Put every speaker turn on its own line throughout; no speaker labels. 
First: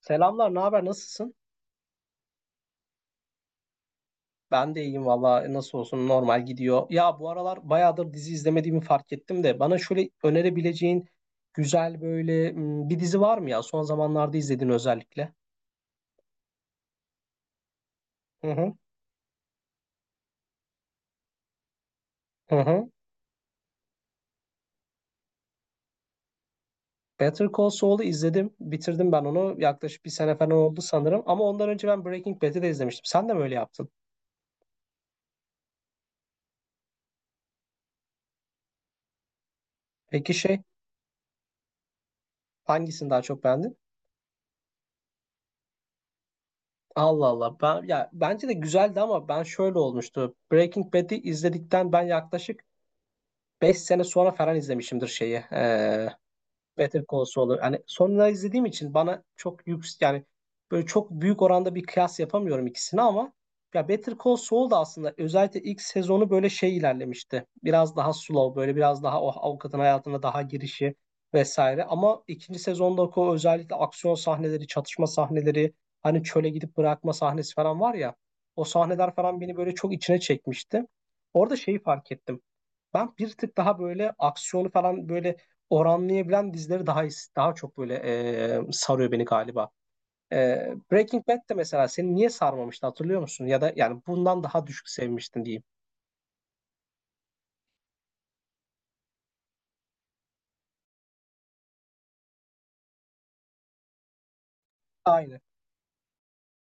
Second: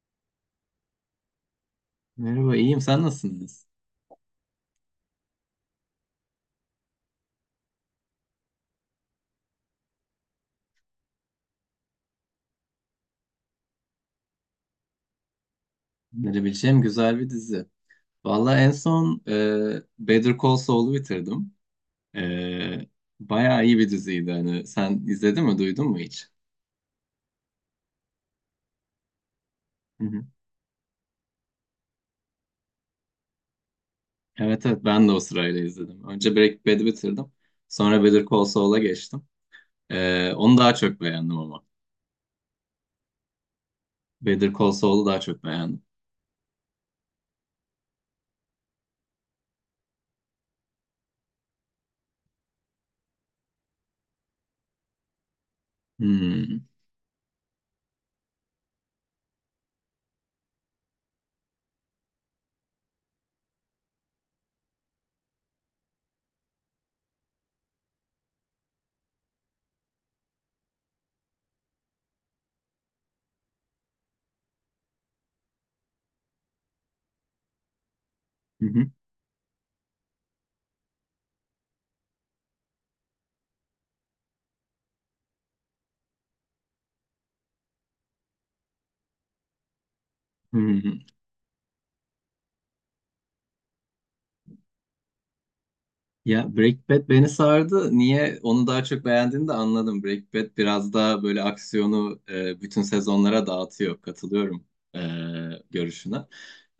Selamlar, ne haber? Nasılsın?
Merhaba, iyiyim. Sen nasılsınız?
Ben de iyiyim valla. Nasıl olsun, normal gidiyor. Ya bu aralar bayağıdır dizi izlemediğimi fark ettim de bana şöyle önerebileceğin güzel bir dizi var mı ya? Son zamanlarda izlediğin özellikle.
Önerebileceğim güzel bir dizi.
Hı
Vallahi en
hı.
son Better Call Saul'u bitirdim. E,
Hı hı.
Bayağı iyi bir diziydi. Hani sen izledin mi, duydun mu hiç?
Better Call Saul'u izledim. Bitirdim ben onu.
Hı
Yaklaşık bir
hı.
sene falan oldu sanırım. Ama ondan önce ben Breaking Bad'i de izlemiştim. Sen de mi öyle yaptın?
Evet evet ben de o sırayla izledim. Önce Breaking Bad'i bitirdim. Sonra Better Call Saul'a geçtim.
Peki
Onu daha çok beğendim ama.
hangisini daha çok beğendin?
Better Call Saul'u daha çok beğendim.
Allah Allah. Ya, bence de güzeldi ama ben şöyle olmuştu. Breaking Bad'i izledikten ben yaklaşık beş sene sonra falan izlemişimdir şeyi.
Hmm.
Better Call Saul'u. Hani sonra izlediğim için bana çok yüksek, yani böyle çok büyük oranda bir kıyas yapamıyorum ikisini ama ya Better Call Saul da aslında özellikle ilk sezonu böyle şey ilerlemişti. Biraz daha slow, böyle biraz daha o avukatın hayatına daha girişi vesaire. Ama ikinci sezonda o özellikle aksiyon sahneleri, çatışma sahneleri, hani çöle gidip bırakma sahnesi falan var ya. O
Hı hı.
sahneler falan beni böyle çok içine çekmişti. Orada şeyi fark ettim. Ben bir tık daha böyle aksiyonu falan böyle oranlayabilen dizileri daha çok böyle sarıyor beni galiba. E,
Hı hı.
Breaking Bad de mesela seni niye sarmamıştı hatırlıyor musun? Ya da yani bundan daha düşük sevmiştin diyeyim.
Ya Breaking Bad beni sardı. Niye onu daha çok beğendiğini de anladım. Breaking Bad biraz daha böyle aksiyonu bütün sezonlara dağıtıyor. Katılıyorum e,
Aynen.
görüşüne.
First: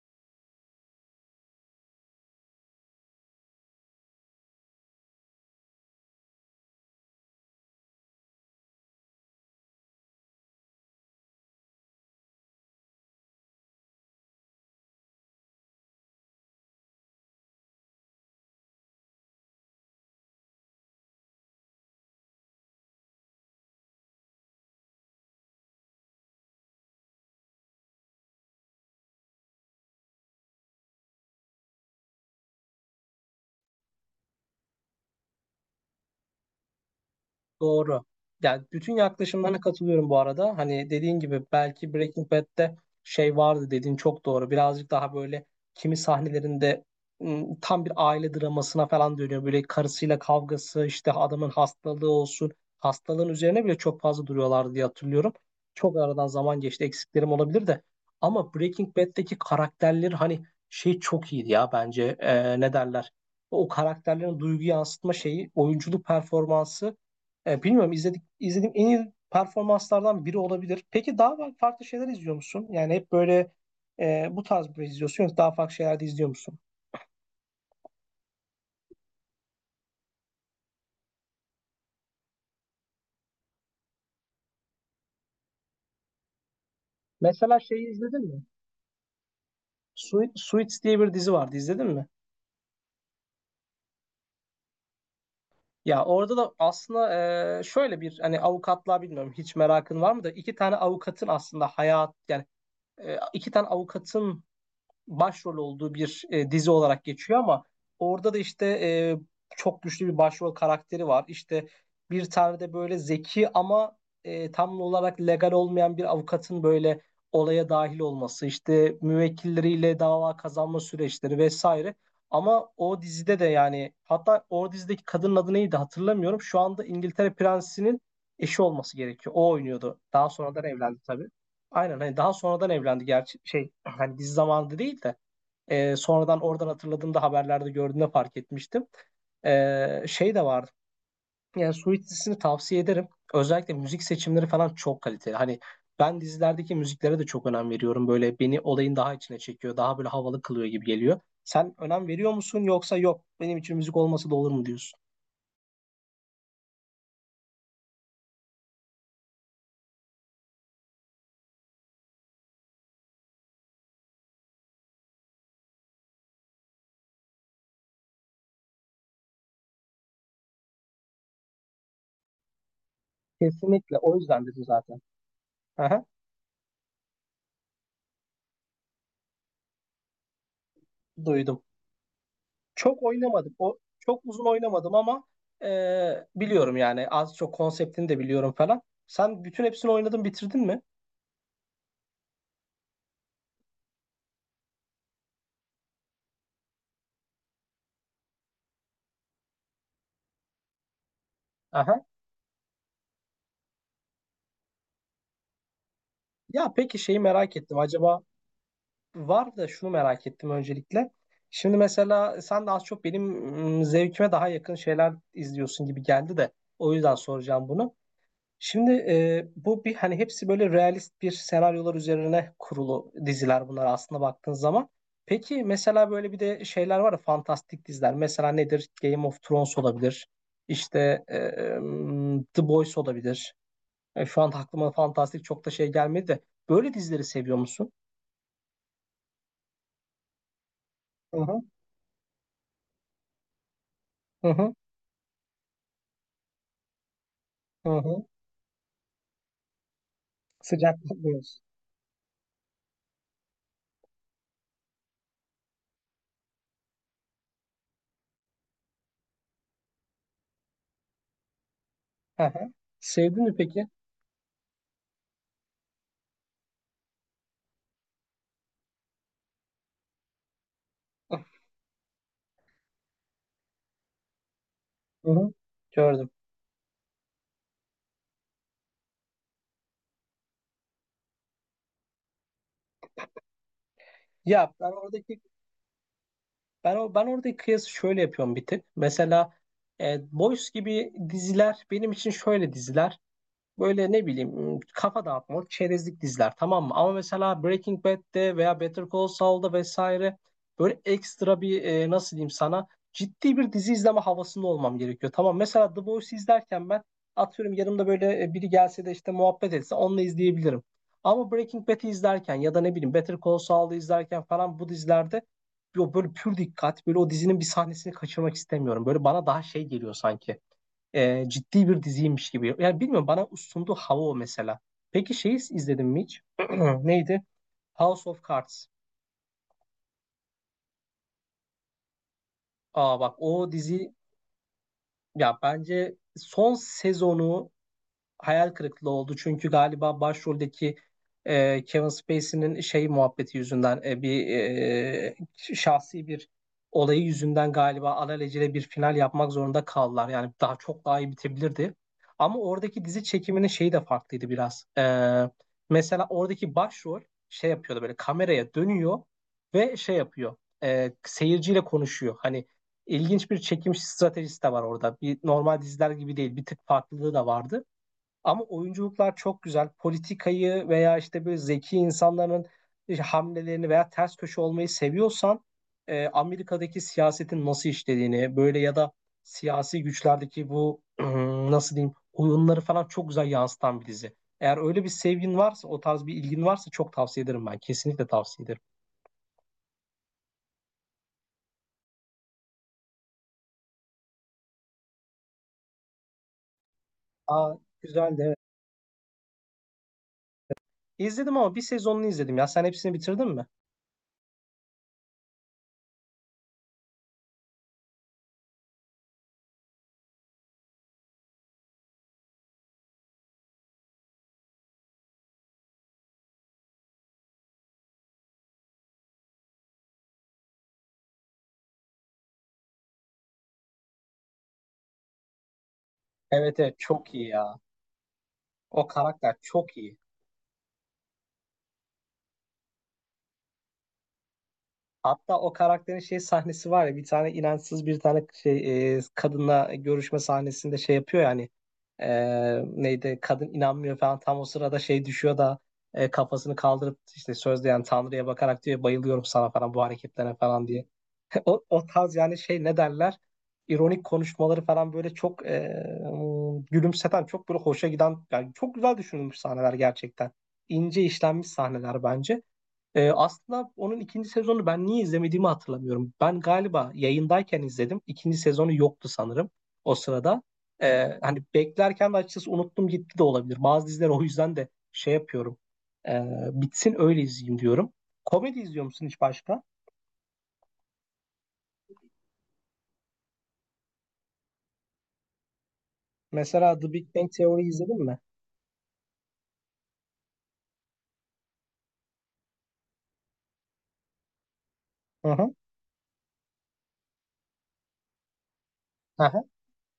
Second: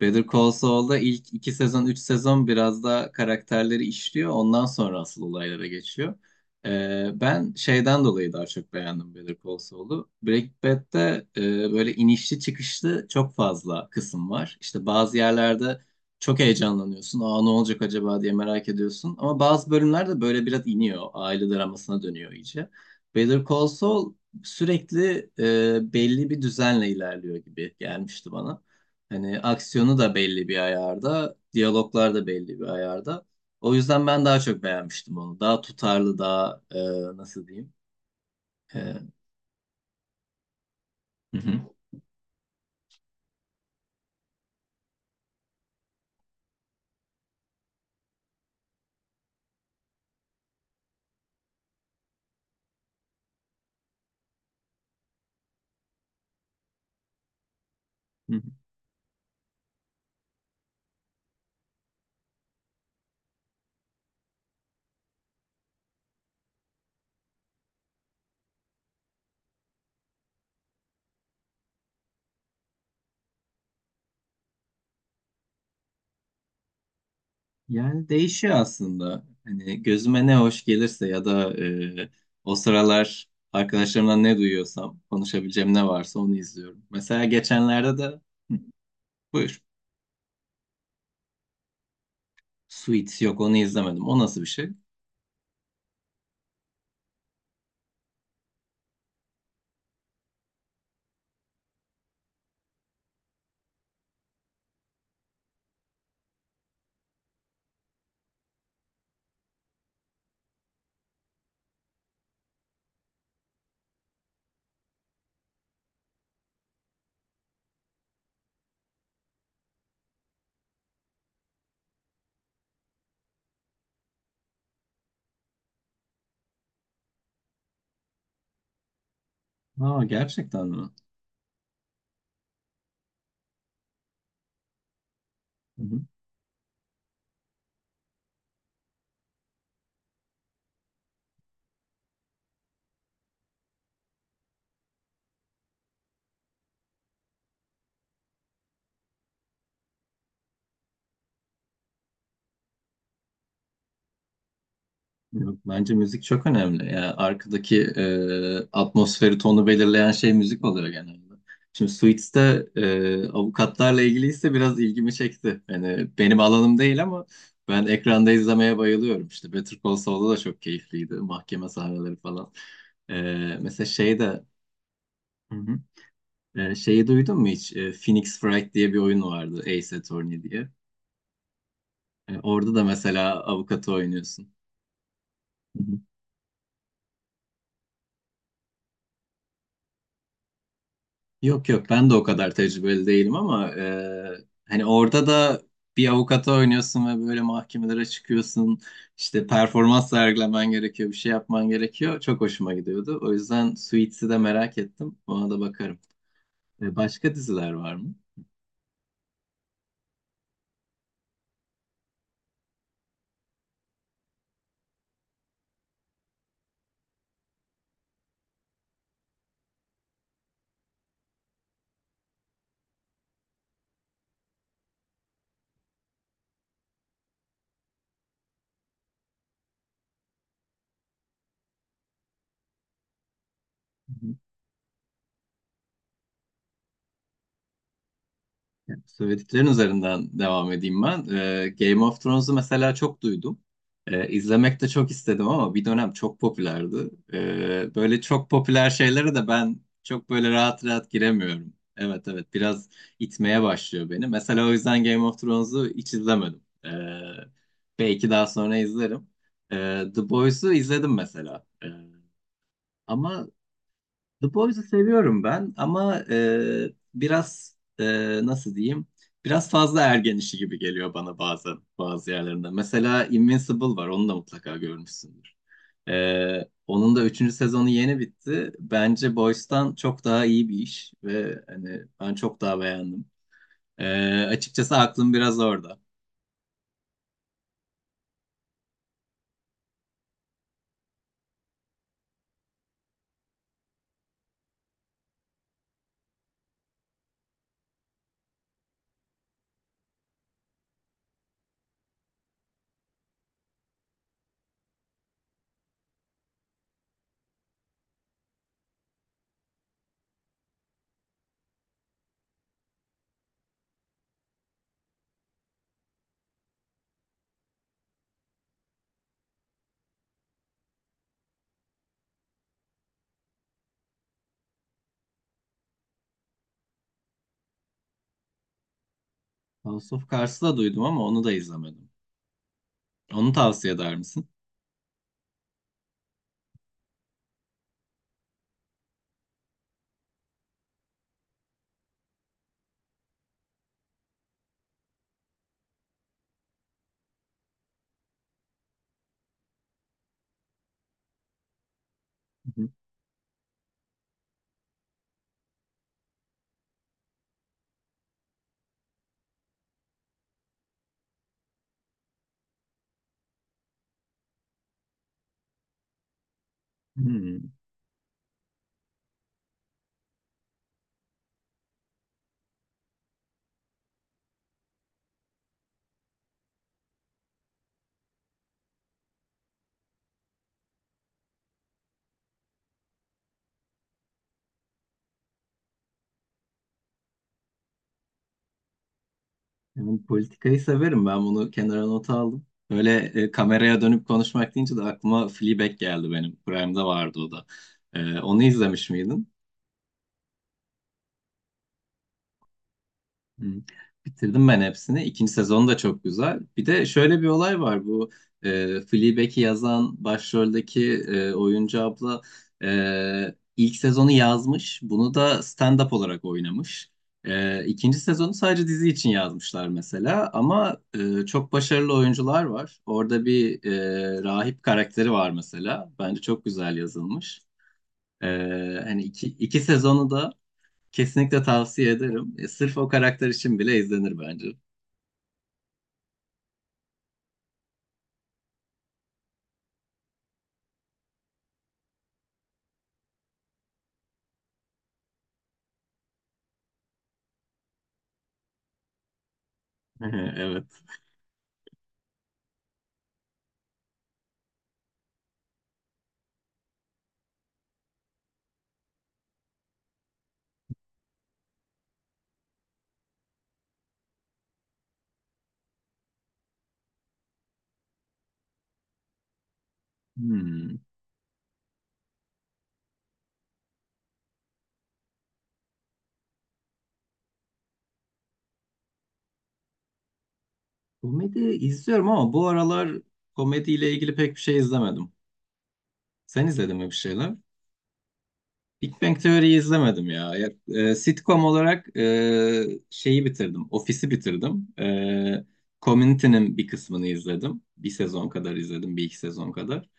Better Call Saul'da ilk iki sezon, üç sezon biraz daha karakterleri işliyor. Ondan sonra asıl olaylara geçiyor. Ben şeyden dolayı daha çok beğendim Better Call Saul'u. Breaking Bad'de böyle inişli çıkışlı çok fazla kısım var. İşte bazı yerlerde çok heyecanlanıyorsun. Aa ne olacak acaba diye merak ediyorsun. Ama bazı bölümler de böyle biraz iniyor. Aile dramasına dönüyor iyice. Better Call Saul sürekli belli bir düzenle ilerliyor gibi gelmişti bana. Hani aksiyonu da belli bir ayarda, diyaloglar da belli bir ayarda. O yüzden ben daha çok beğenmiştim onu. Daha tutarlı, daha nasıl diyeyim?
Doğru. Yani bütün
E,
yaklaşımlarına katılıyorum bu arada. Hani dediğin
Hı
gibi belki Breaking Bad'de şey vardı dediğin çok doğru. Birazcık daha böyle kimi sahnelerinde tam bir aile dramasına falan dönüyor. Böyle karısıyla kavgası, işte adamın hastalığı olsun. Hastalığın üzerine bile çok fazla duruyorlardı diye hatırlıyorum. Çok aradan zaman geçti. Eksiklerim olabilir de.
hı.
Ama Breaking Bad'deki karakterler hani şey çok iyiydi ya bence. Ne derler? O karakterlerin duygu yansıtma şeyi, oyunculuk performansı, bilmiyorum, izlediğim en iyi performanslardan biri olabilir. Peki daha farklı şeyler izliyor musun? Yani hep böyle bu tarz bir şey izliyorsun, yoksa daha farklı şeyler de izliyor musun?
Yani değişiyor aslında. Hani gözüme ne hoş gelirse ya da e, o sıralar arkadaşlarımdan ne duyuyorsam, konuşabileceğim ne varsa onu izliyorum. Mesela
Mesela şeyi
geçenlerde de
izledin mi?
Hı, buyur.
Suits diye bir dizi vardı, izledin mi?
Suits yok onu izlemedim. O nasıl bir şey?
Ya orada da aslında şöyle bir, hani avukatlığa bilmiyorum hiç merakın var mı, da iki tane avukatın aslında hayat yani iki tane avukatın başrol olduğu bir dizi olarak geçiyor ama orada da işte çok güçlü bir başrol karakteri var. İşte bir tane de böyle zeki ama tam olarak legal olmayan bir avukatın böyle olaya dahil olması, işte müvekkilleriyle dava kazanma süreçleri vesaire. Ama o dizide de yani, hatta o dizideki kadının adı neydi hatırlamıyorum. Şu anda İngiltere Prensi'nin eşi olması gerekiyor. O oynuyordu.
Aa
Daha sonradan
gerçekten mi?
evlendi tabii. Aynen, hani daha sonradan evlendi gerçi, şey, hani dizi zamanında değil de.
Hı.
Sonradan oradan hatırladığımda, haberlerde gördüğümde fark etmiştim. Şey de vardı. Yani Suits dizisini tavsiye ederim. Özellikle müzik seçimleri falan çok kaliteli. Hani ben dizilerdeki müziklere de çok önem veriyorum. Böyle beni olayın daha içine çekiyor. Daha böyle havalı kılıyor gibi geliyor. Sen önem veriyor musun, yoksa yok benim için müzik olması da olur mu diyorsun?
Yok, bence müzik çok önemli. Yani arkadaki atmosferi, tonu belirleyen şey müzik oluyor genelde. Şimdi Suits'te avukatlarla ilgiliyse biraz ilgimi çekti. Yani benim alanım değil ama ben ekranda izlemeye bayılıyorum. İşte Better Call Saul'da da çok keyifliydi. Mahkeme sahneleri falan. E, Mesela
Kesinlikle, o
şey de
yüzden dedim zaten.
Hı hı.
Aha,
Şeyi duydun mu hiç? Phoenix Wright diye bir oyun vardı. Ace Attorney diye.
duydum.
Orada da
Çok
mesela
oynamadım. O
avukatı
çok uzun
oynuyorsun.
oynamadım ama biliyorum yani, az çok konseptini de biliyorum falan. Sen bütün hepsini oynadın, bitirdin mi?
Yok yok ben de o kadar tecrübeli değilim ama hani orada da bir avukata oynuyorsun ve böyle mahkemelere çıkıyorsun. İşte performans sergilemen gerekiyor, bir şey yapman
Aha.
gerekiyor. Çok hoşuma gidiyordu. O yüzden Suits'i de merak ettim. Ona da bakarım.
Ya peki şeyi
Başka
merak
diziler
ettim.
var mı?
Acaba var da, şunu merak ettim öncelikle. Şimdi mesela sen de az çok benim zevkime daha yakın şeyler izliyorsun gibi geldi de o yüzden soracağım bunu. Şimdi bu bir, hani hepsi böyle realist bir senaryolar üzerine kurulu diziler bunlar aslında baktığın zaman. Peki mesela böyle bir de şeyler var ya, fantastik diziler. Mesela nedir? Game of Thrones olabilir. İşte The Boys olabilir. Şu an aklıma fantastik çok da şey gelmedi de. Böyle dizileri seviyor musun?
Söylediklerin üzerinden devam edeyim ben.
Hı hı.
Game of Thrones'u mesela çok duydum.
Hı hı
İzlemek de çok istedim ama bir dönem çok popülerdi.
hı
Böyle
hı.
çok popüler şeylere de ben çok böyle rahat
Sıcak
rahat
diyorsun.
giremiyorum. Evet evet biraz itmeye başlıyor beni. Mesela o yüzden Game of Thrones'u hiç izlemedim. Belki daha sonra izlerim. The Boys'u izledim mesela. Ee,
Hı hı. Sevdin
ama
mi peki?
The Boys'u seviyorum ben ama biraz nasıl diyeyim? Biraz fazla ergen işi gibi geliyor bana bazen bazı yerlerinde. Mesela Invincible var, onu da mutlaka
Hı hı.
görmüşsündür.
Gördüm.
Onun da üçüncü sezonu yeni bitti. Bence Boys'tan çok daha iyi bir iş ve hani ben çok daha beğendim. E,
Ya ben
Açıkçası aklım
oradaki
biraz orada.
ben oradaki kıyası şöyle yapıyorum bir tık. Mesela Boys gibi diziler benim için şöyle diziler. Böyle ne bileyim, kafa dağıtmalık, çerezlik diziler, tamam mı? Ama mesela Breaking Bad'de veya Better Call Saul'da vesaire böyle ekstra bir, nasıl diyeyim sana, ciddi bir dizi izleme havasında olmam gerekiyor. Tamam, mesela The Boys izlerken ben atıyorum yanımda böyle biri gelse de işte muhabbet etse onunla izleyebilirim. Ama Breaking Bad'i izlerken ya da ne bileyim Better Call Saul'u izlerken falan, bu dizilerde yo, böyle pür dikkat, böyle o dizinin bir sahnesini kaçırmak istemiyorum. Böyle bana daha şey geliyor sanki, ciddi bir diziymiş gibi. Yani bilmiyorum, bana sunduğu hava o mesela. Peki şeyi izledim mi hiç? Neydi? House of Cards.
House of Cards'ı da duydum ama onu da izlemedim.
Aa bak,
Onu
o
tavsiye
dizi
eder misin?
ya, bence son sezonu hayal kırıklığı oldu. Çünkü galiba başroldeki Kevin Spacey'nin şey muhabbeti yüzünden, şahsi bir olayı yüzünden galiba alelacele bir final yapmak zorunda kaldılar. Yani daha çok daha iyi bitebilirdi. Ama
Hı hı.
oradaki dizi çekiminin şeyi de farklıydı biraz. Mesela oradaki başrol şey yapıyordu, böyle kameraya dönüyor ve şey yapıyor. Seyirciyle konuşuyor. Hani ilginç bir çekim stratejisi de var orada. Bir normal diziler gibi değil. Bir tık farklılığı da
Hmm.
vardı. Ama oyunculuklar çok güzel. Politikayı veya işte böyle zeki insanların işte hamlelerini veya ters köşe olmayı seviyorsan, Amerika'daki siyasetin nasıl işlediğini, böyle ya da siyasi güçlerdeki bu nasıl diyeyim oyunları falan çok güzel yansıtan bir dizi. Eğer öyle bir sevgin varsa, o tarz bir ilgin varsa, çok tavsiye ederim ben. Kesinlikle tavsiye ederim.
Yani politikayı severim ben bunu kenara nota aldım. Öyle kameraya dönüp konuşmak deyince de aklıma Fleabag geldi benim. Prime'da vardı o da.
Aa, güzeldi evet.
Onu izlemiş miydin?
İzledim ama bir sezonunu izledim ya. Sen hepsini bitirdin
Hı.
mi?
Bitirdim ben hepsini. İkinci sezonu da çok güzel. Bir de şöyle bir olay var. Bu Fleabag'i yazan başroldeki oyuncu abla ilk sezonu yazmış. Bunu da stand-up olarak oynamış. İkinci sezonu sadece dizi için yazmışlar mesela. Ama çok başarılı oyuncular var. Orada bir rahip karakteri var mesela. Bence çok
Evet evet,
güzel
çok iyi
yazılmış.
ya.
E,
O
Hani iki,
karakter
iki
çok iyi.
sezonu da Kesinlikle tavsiye ederim. Sırf o karakter için bile izlenir bence.
Hatta o karakterin şey sahnesi var ya, bir tane inançsız, bir tane şey, kadınla görüşme sahnesinde şey yapıyor yani, neydi, kadın inanmıyor falan, tam o sırada şey düşüyor da kafasını kaldırıp işte sözde yani Tanrı'ya bakarak diyor, bayılıyorum sana falan, bu hareketlerine falan
Evet.
diye. O tarz yani şey, ne derler, ironik konuşmaları falan böyle çok gülümseten, çok böyle hoşa giden, yani çok güzel düşünülmüş sahneler gerçekten. İnce işlenmiş sahneler bence. Aslında onun ikinci sezonu ben niye izlemediğimi hatırlamıyorum. Ben galiba yayındayken izledim. İkinci sezonu yoktu sanırım o sırada.
Hmm.
Hani beklerken de açıkçası unuttum gitti de olabilir. Bazı diziler o yüzden de şey yapıyorum. Ee, Bitsin öyle izleyeyim diyorum. Komedi izliyor musun hiç başka?
Komedi izliyorum ama bu aralar komediyle ilgili pek bir şey izlemedim. Sen izledin
Mesela
mi
The
bir
Big Bang
şeyler?
Theory izledin mi?
Big Bang Theory'yi izlemedim ya. Ya, sitcom olarak şeyi bitirdim. Ofisi bitirdim.
Hı hı.
Community'nin bir kısmını izledim. Bir sezon kadar izledim. Bir iki
Aha.
sezon kadar.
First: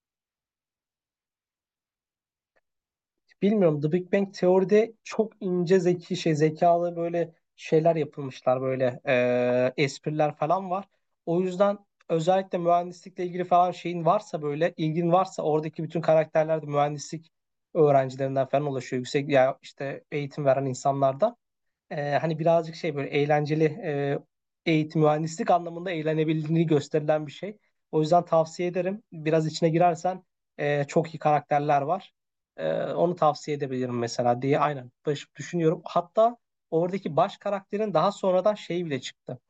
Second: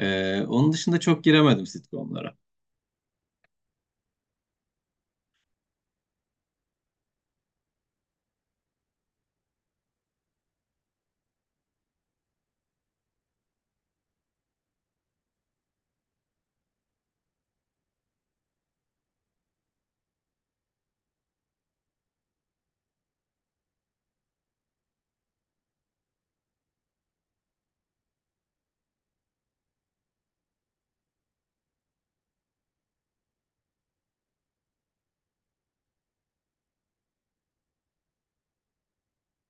Onun dışında çok giremedim sitcomlara.
Bilmiyorum, The Big Bang Teori'de çok ince zeki şey zekalı böyle şeyler yapılmışlar, böyle espriler falan var. O yüzden özellikle mühendislikle ilgili falan şeyin varsa, böyle ilgin varsa, oradaki bütün karakterler de mühendislik öğrencilerinden falan oluşuyor. Yüksek ya işte eğitim veren insanlardan, hani birazcık şey böyle eğlenceli, eğitim mühendislik anlamında eğlenebildiğini gösterilen bir şey. O yüzden tavsiye ederim. Biraz içine girersen çok iyi karakterler var. Onu tavsiye edebilirim mesela diye aynen düşünüyorum. Hatta oradaki baş karakterin daha sonradan şeyi bile çıktı.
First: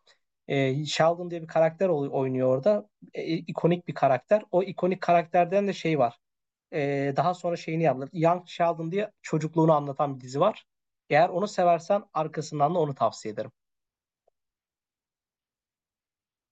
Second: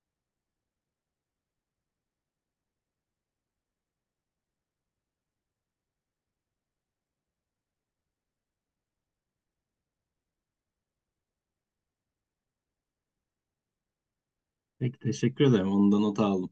Sheldon diye bir karakter oynuyor orada. İkonik bir karakter. O ikonik karakterden de şey var. Daha sonra şeyini yaptılar. Young Sheldon diye çocukluğunu anlatan bir dizi var. Eğer onu seversen arkasından da onu tavsiye ederim.
Peki teşekkür ederim. Ondan not aldım.